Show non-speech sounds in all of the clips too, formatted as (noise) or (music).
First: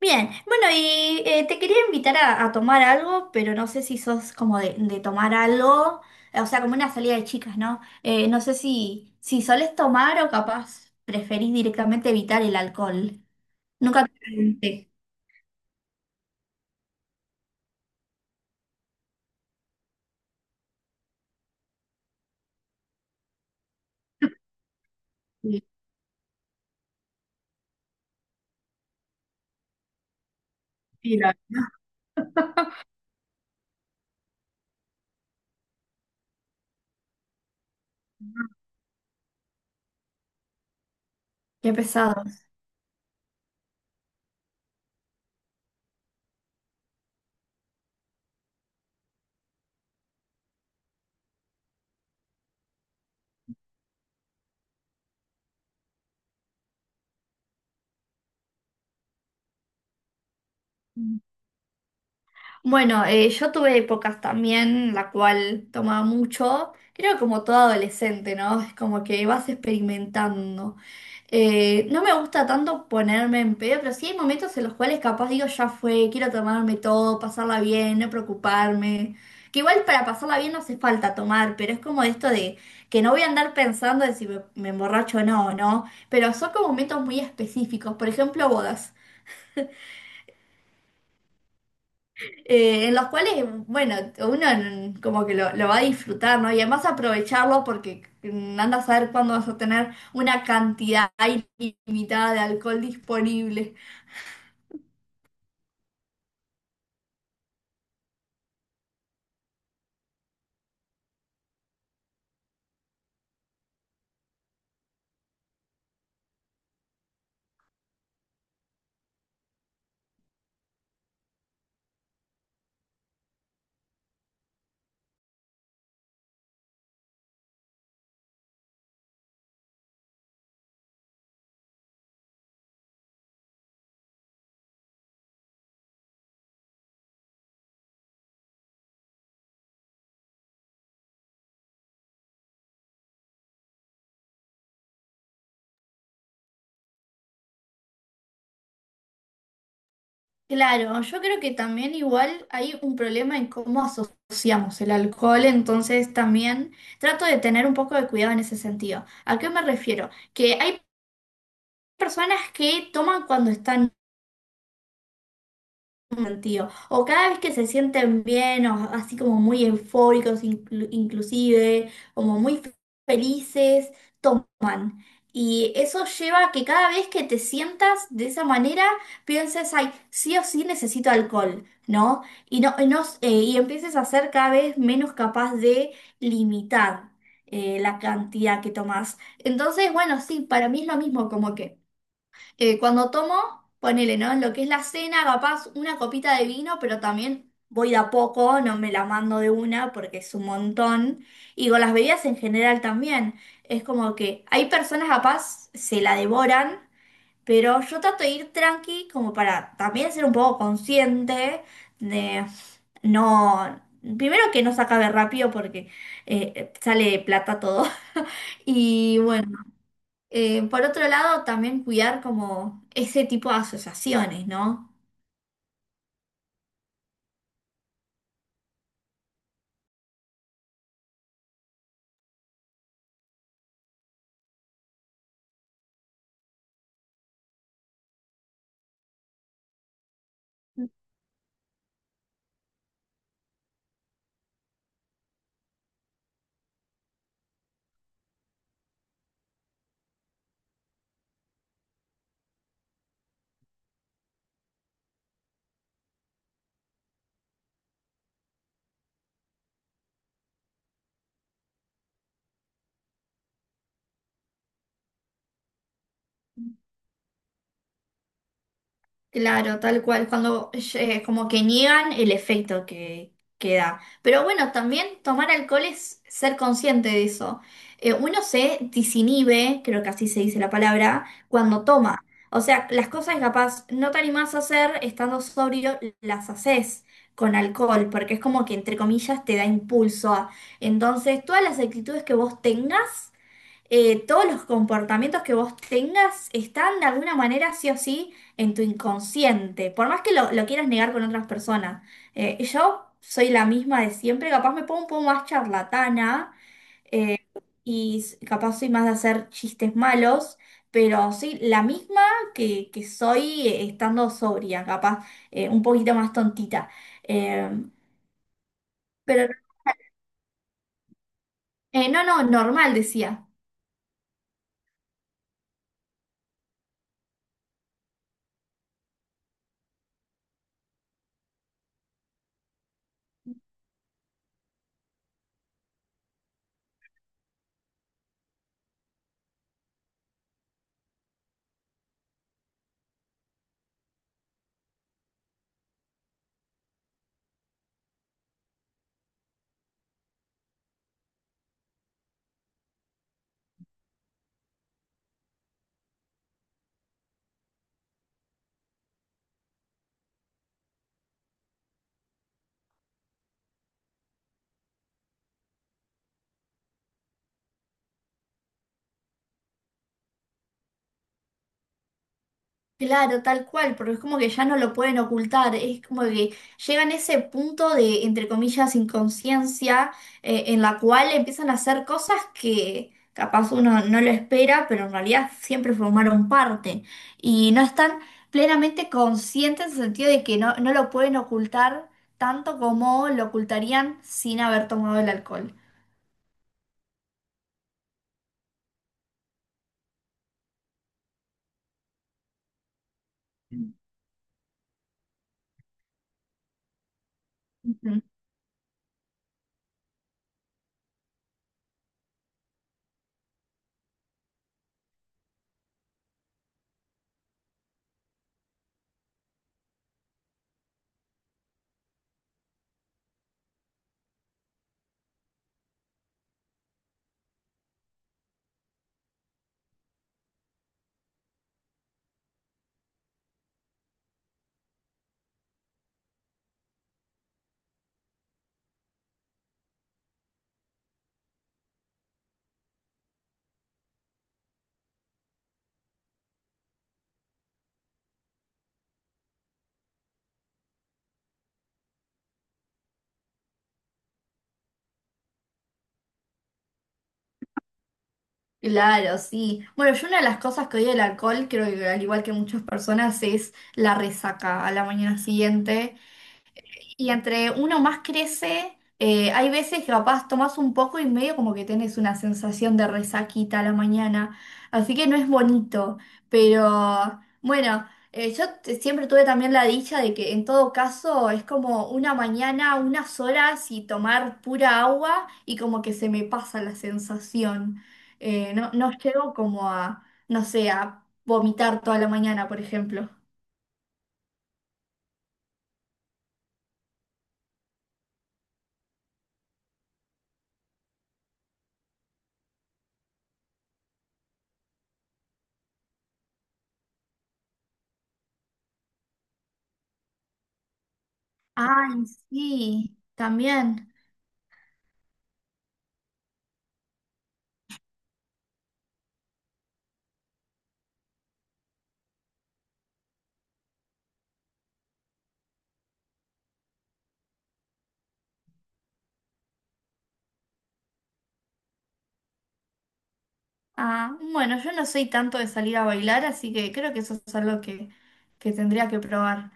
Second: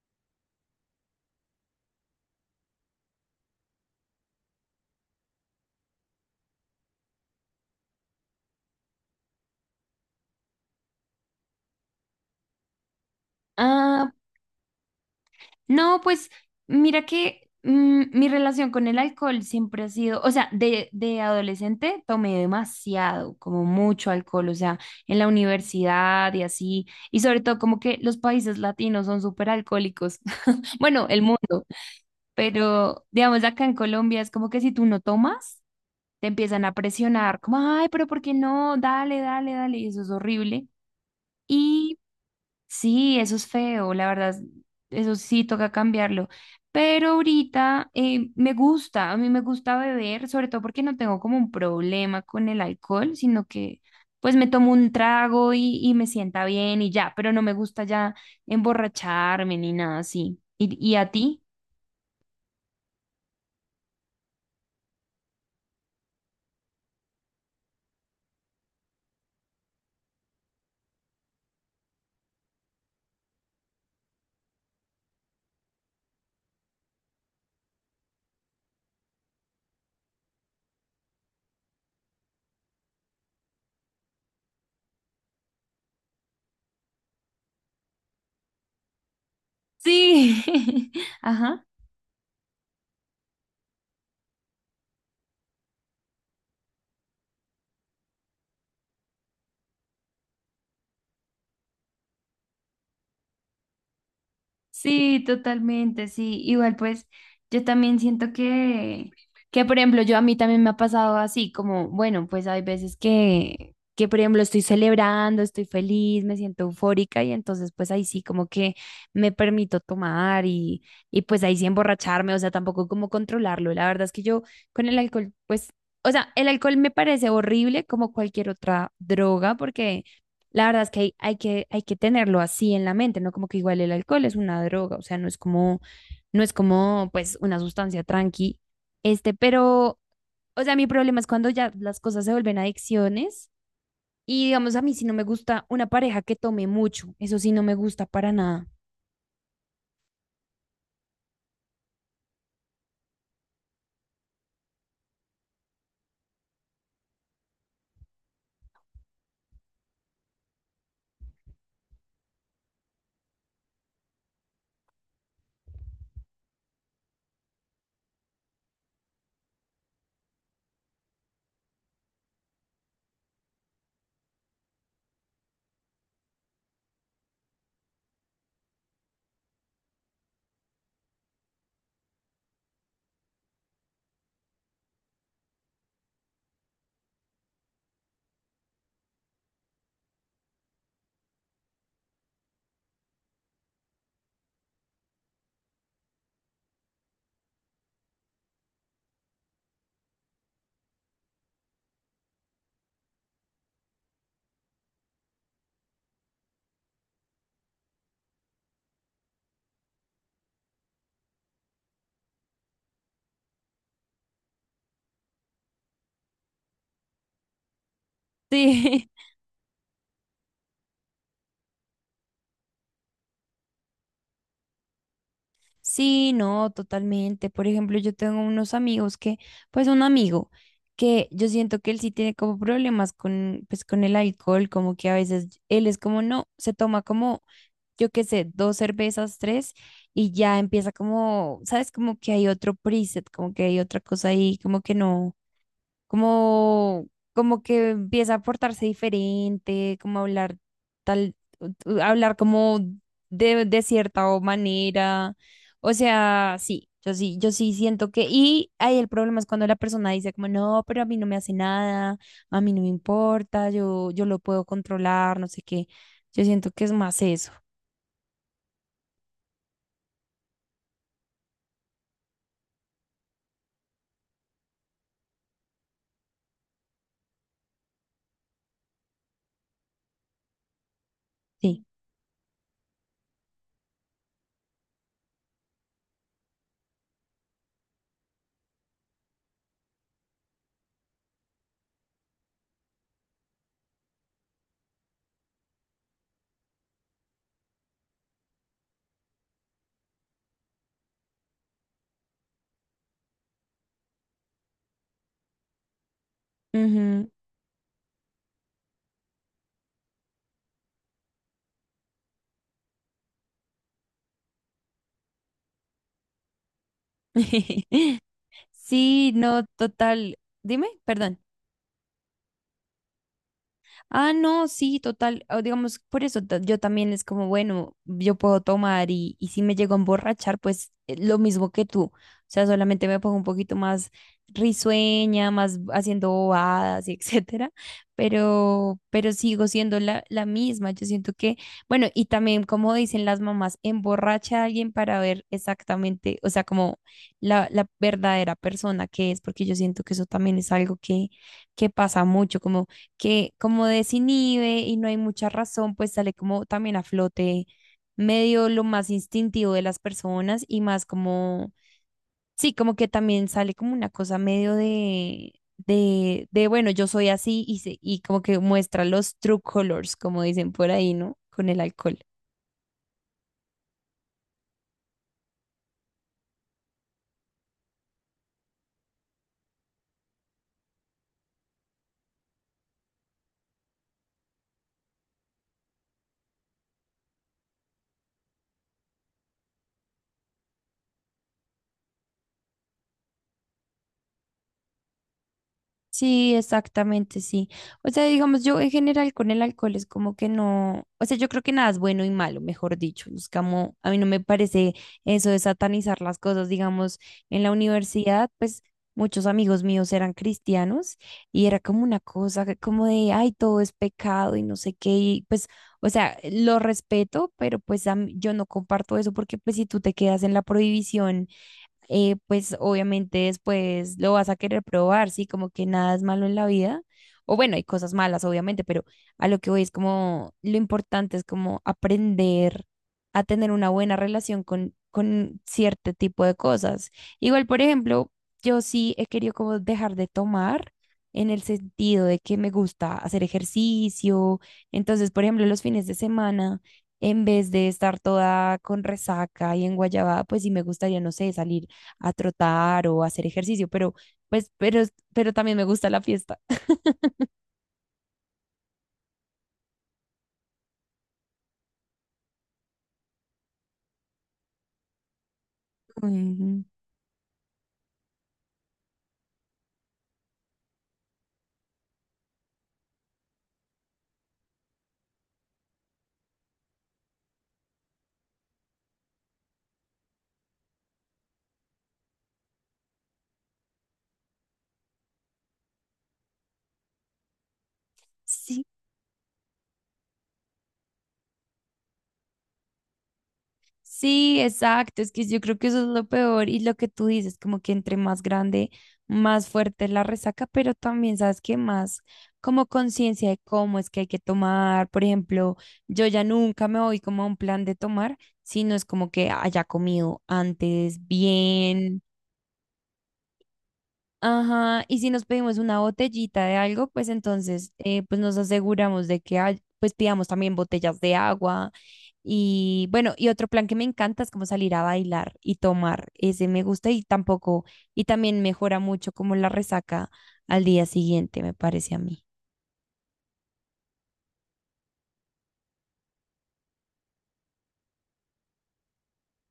Bien, bueno, y te quería invitar a tomar algo, pero no sé si sos como de tomar algo, o sea, como una salida de chicas, ¿no? No sé si solés tomar o capaz preferís directamente evitar el alcohol. Nunca Ah, te pregunté. no, pues mira que mi relación con el alcohol siempre ha sido, o sea, de adolescente tomé demasiado, como mucho alcohol, o sea, en la Sí, universidad y así, y sobre todo como que los países latinos son súper alcohólicos, (laughs) bueno, sí, el mundo, pero digamos acá en Colombia es como que si tú no tomas, te empiezan a presionar, como, ay, pero ¿por qué no? Dale, dale, dale, y eso es horrible. Qué Y pesados. Sí, eso es feo, la verdad, eso sí toca cambiarlo. Pero ahorita me gusta, a mí me gusta beber, sobre todo porque no tengo como un problema con el alcohol, sino que pues me tomo un trago y me sienta bien y ya, pero no me gusta ya emborracharme ni nada así. ¿Y a ti? Bueno, yo tuve épocas también la cual tomaba mucho, creo como todo adolescente, ¿no? Es como que vas experimentando. No me gusta tanto ponerme en pedo, pero sí hay momentos en los cuales capaz digo, ya fue, quiero tomarme todo, pasarla bien, no preocuparme. Que igual para pasarla bien no hace falta tomar, pero es como esto de que no voy a andar pensando de si me emborracho o no, ¿no? Pero son como momentos muy específicos, por ejemplo, bodas. Sí, (laughs) ajá. En los cuales, bueno, uno como que lo va a disfrutar, ¿no? Y además aprovecharlo porque anda a saber cuándo vas a tener una cantidad ilimitada de alcohol disponible. Sí, totalmente, sí. Igual pues yo también siento que por ejemplo, yo a mí también me ha pasado así, como, bueno, pues hay veces que por ejemplo estoy celebrando, estoy feliz, me siento eufórica y entonces pues ahí sí como que me permito tomar y pues ahí sí emborracharme, o sea, tampoco como controlarlo. La verdad es que yo con el alcohol, pues, o sea, el alcohol me parece horrible como cualquier otra droga porque... La verdad es que hay que tenerlo así en la mente, ¿no? Como que igual el alcohol es una droga, o sea, no es como, pues, una sustancia tranqui, este, pero, o sea, mi problema es cuando ya las cosas se vuelven adicciones y, digamos, a mí sí no me gusta una pareja que tome mucho, eso sí no me gusta para nada. Claro, yo creo que también igual hay un problema en cómo asociamos el alcohol, entonces también trato de tener un poco de cuidado en ese sentido. ¿A qué me refiero? Que hay personas que toman cuando están tío. O cada vez que se sienten bien, o así como muy eufóricos, inclusive, como muy felices, toman. Y eso lleva a que cada vez que te sientas de esa manera, pienses, ay, sí o sí necesito alcohol, ¿no? Y, no, y empieces a ser cada vez menos capaz de limitar la cantidad que tomas. Entonces, bueno, sí, para mí es lo mismo, como que… cuando tomo, ponele, ¿no? En lo que es la cena, capaz una copita de vino, pero también voy de a poco, no me la mando de una porque es un montón. Y con las bebidas en general también. Es como que hay personas capaz se la devoran, pero yo trato de ir tranqui como para también ser un poco consciente de no… Primero que no se acabe rápido porque sale plata todo. (laughs) Sí, Y bueno. Por otro lado, también cuidar como ese tipo de asociaciones, ¿no? (laughs) sí, no, totalmente. Por ejemplo, yo tengo unos amigos que, pues, un amigo que yo siento que él sí tiene como problemas con, pues, con el alcohol, como que a veces él es como, no, se toma como yo qué sé, dos cervezas, tres, y ya empieza como, ¿sabes? Como que hay otro preset, como que hay otra cosa ahí, como que no, como, como que empieza a portarse diferente, como hablar tal, hablar como de cierta o manera. O sea, sí, yo sí siento que, y ahí el problema es cuando la persona dice como, no, pero a mí no me hace nada, a mí no me importa, yo lo puedo controlar, no sé qué. Yo siento que es más eso. Claro, tal cual, cuando como que niegan el efecto que da. Pero bueno, también tomar alcohol es ser consciente de eso. Uno se disinhibe, creo que así se dice la palabra, cuando Sí. toma. O sea, las cosas que capaz no te animás a hacer estando sobrio, las haces con alcohol, porque es como que entre comillas te da impulso a- Entonces, todas las actitudes que vos tengas, todos los comportamientos que vos tengas están de alguna manera sí o sí en tu inconsciente, por más que lo quieras negar con otras personas. Yo soy la misma de siempre, capaz me pongo un poco más charlatana, Ujú. eh, capaz soy más de hacer chistes malos, pero soy la misma que soy estando sobria, capaz un poquito más tontita. Eh, (laughs) Sí, pero no, total. Dime, perdón. No, no, normal, decía. Ah, no, sí, total. O digamos, por eso yo también es como, bueno, yo puedo tomar y si me llego a emborrachar, pues lo mismo que tú. O sea, solamente me pongo un poquito más risueña, más haciendo bobadas y (laughs) etcétera, pero sigo siendo la misma. Yo siento que, bueno, y también como dicen las mamás, emborracha a alguien para ver exactamente, o sea, como la verdadera persona que es, porque yo siento que eso también es algo que pasa mucho, como que como desinhibe y no hay mucha razón, pues sale como también a flote medio lo más instintivo de las personas y más como, sí, como que también sale como una cosa medio de bueno, yo soy así y, y como que muestra los true colors, como dicen por ahí, ¿no? Con el alcohol. Claro, tal cual, porque es como que ya no lo pueden ocultar, es como que llegan a ese punto de, entre comillas, inconsciencia, en la cual empiezan a hacer cosas que capaz uno no lo espera, pero en realidad siempre formaron parte y no están plenamente conscientes en el sentido de que no, no lo pueden ocultar tanto como lo ocultarían sin haber tomado el alcohol. Sí, exactamente, sí. O sea, digamos, yo en general con el alcohol es como que no, o sea, yo creo que nada es bueno y malo, mejor dicho. Es como, a mí no me parece eso de satanizar las cosas, digamos, en la universidad, pues muchos amigos míos eran cristianos y era como una cosa que como de, ay, todo es pecado y no sé qué, y pues, o sea, lo respeto, pero pues yo no comparto eso porque pues si tú te quedas en la prohibición pues obviamente después lo vas a querer probar, ¿sí? Como que nada es malo en la vida. O bueno, hay cosas malas, obviamente, pero a lo que voy es como lo importante es como aprender a tener una buena relación con cierto tipo de cosas. Igual, por ejemplo, yo sí he querido como dejar de tomar en el sentido de que me gusta hacer ejercicio. Entonces, por ejemplo, los fines de semana, en vez de estar toda con resaca y en guayabada, pues sí me gustaría, no sé, salir a trotar o a hacer ejercicio, pero pues, pero también me gusta la fiesta. Claro, sí. Bueno, yo una de las cosas que odio del alcohol, creo que al igual que muchas personas, es la resaca a la mañana siguiente. (laughs) Ujú. Y entre uno más crece, hay veces que capaz tomás un poco y medio como que tenés una sensación de resaquita a la mañana. Así que no es bonito. Pero bueno, siempre tuve también la dicha de que en todo caso es como una mañana, unas horas y tomar pura agua y como que se me pasa la sensación. Sí, No, no llego como a, no sé, a vomitar toda la mañana, por ejemplo. sí, exacto. Es que yo creo que eso es lo peor y lo que tú dices, como que entre más grande, más fuerte es la resaca, pero también sabes que más como conciencia de cómo es que hay que tomar. Por ejemplo, yo ya nunca me voy como a un plan de tomar, sino es como que haya comido antes Ay, bien. sí, también. Ajá, y si nos pedimos una botellita de algo, pues entonces pues nos aseguramos de que hay, pues pidamos también botellas de agua. Y bueno, y otro plan que me encanta es como salir a bailar y tomar. Ese me gusta y tampoco, y también mejora mucho como la resaca al día siguiente, me parece a mí. Ah, bueno, yo no soy tanto de salir a bailar, así que creo que eso es algo que tendría que probar.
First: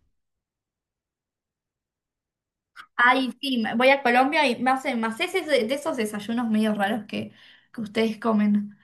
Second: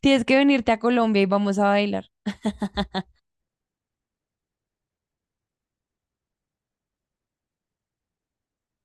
Tienes que venirte a Colombia y vamos a bailar. Ay, sí, voy a Colombia y me hacen más ese de esos desayunos medio raros que ustedes comen.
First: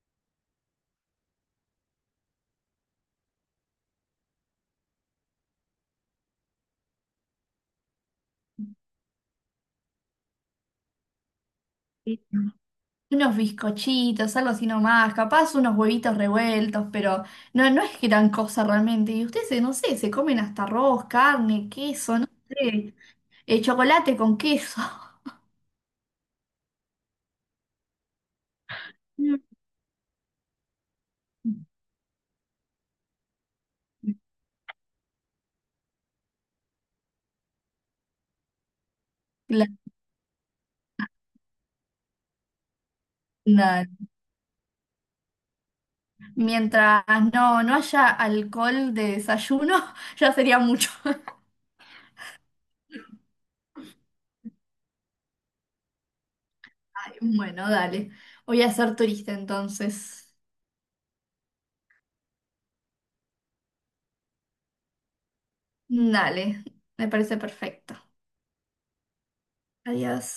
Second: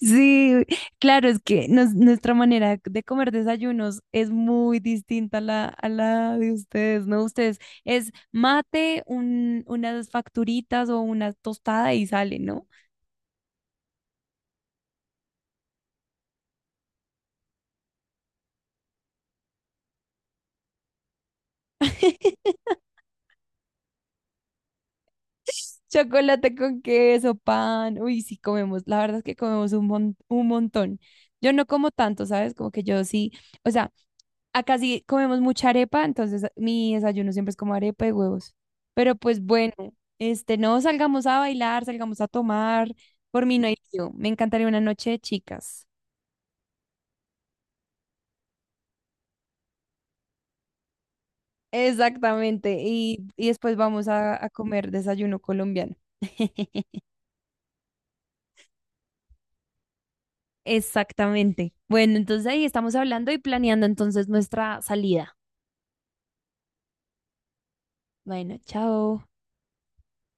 Sí, claro, es que nuestra manera de comer desayunos es muy distinta a la de ustedes, ¿no? Ustedes es mate, unas facturitas o una tostada y Sí. sale, ¿no? Unos bizcochitos, algo así nomás, capaz unos huevitos revueltos, pero no, no es gran cosa realmente. Y ustedes, no sé, se comen hasta arroz, carne, queso, no (laughs) sé, chocolate con queso. (laughs) Chocolate con queso, pan. Uy, sí comemos. La verdad es que (laughs) comemos un montón. Yo Mm. no como tanto, ¿sabes? Como que yo sí. O sea, acá sí comemos mucha arepa, entonces mi desayuno siempre es como arepa y huevos. Pero pues bueno, este, no salgamos a bailar, salgamos a tomar. Por mí no hay La- lío. Me encantaría una noche de chicas. Mientras no, no haya alcohol de desayuno, (laughs) ya sería mucho. (laughs) Exactamente. Y después vamos a comer desayuno colombiano. (laughs) Ay, bueno, dale. Voy a ser turista entonces. Exactamente. Bueno, entonces ahí estamos hablando y planeando entonces nuestra salida. Dale, me parece perfecto. Bueno, chao. Adiós.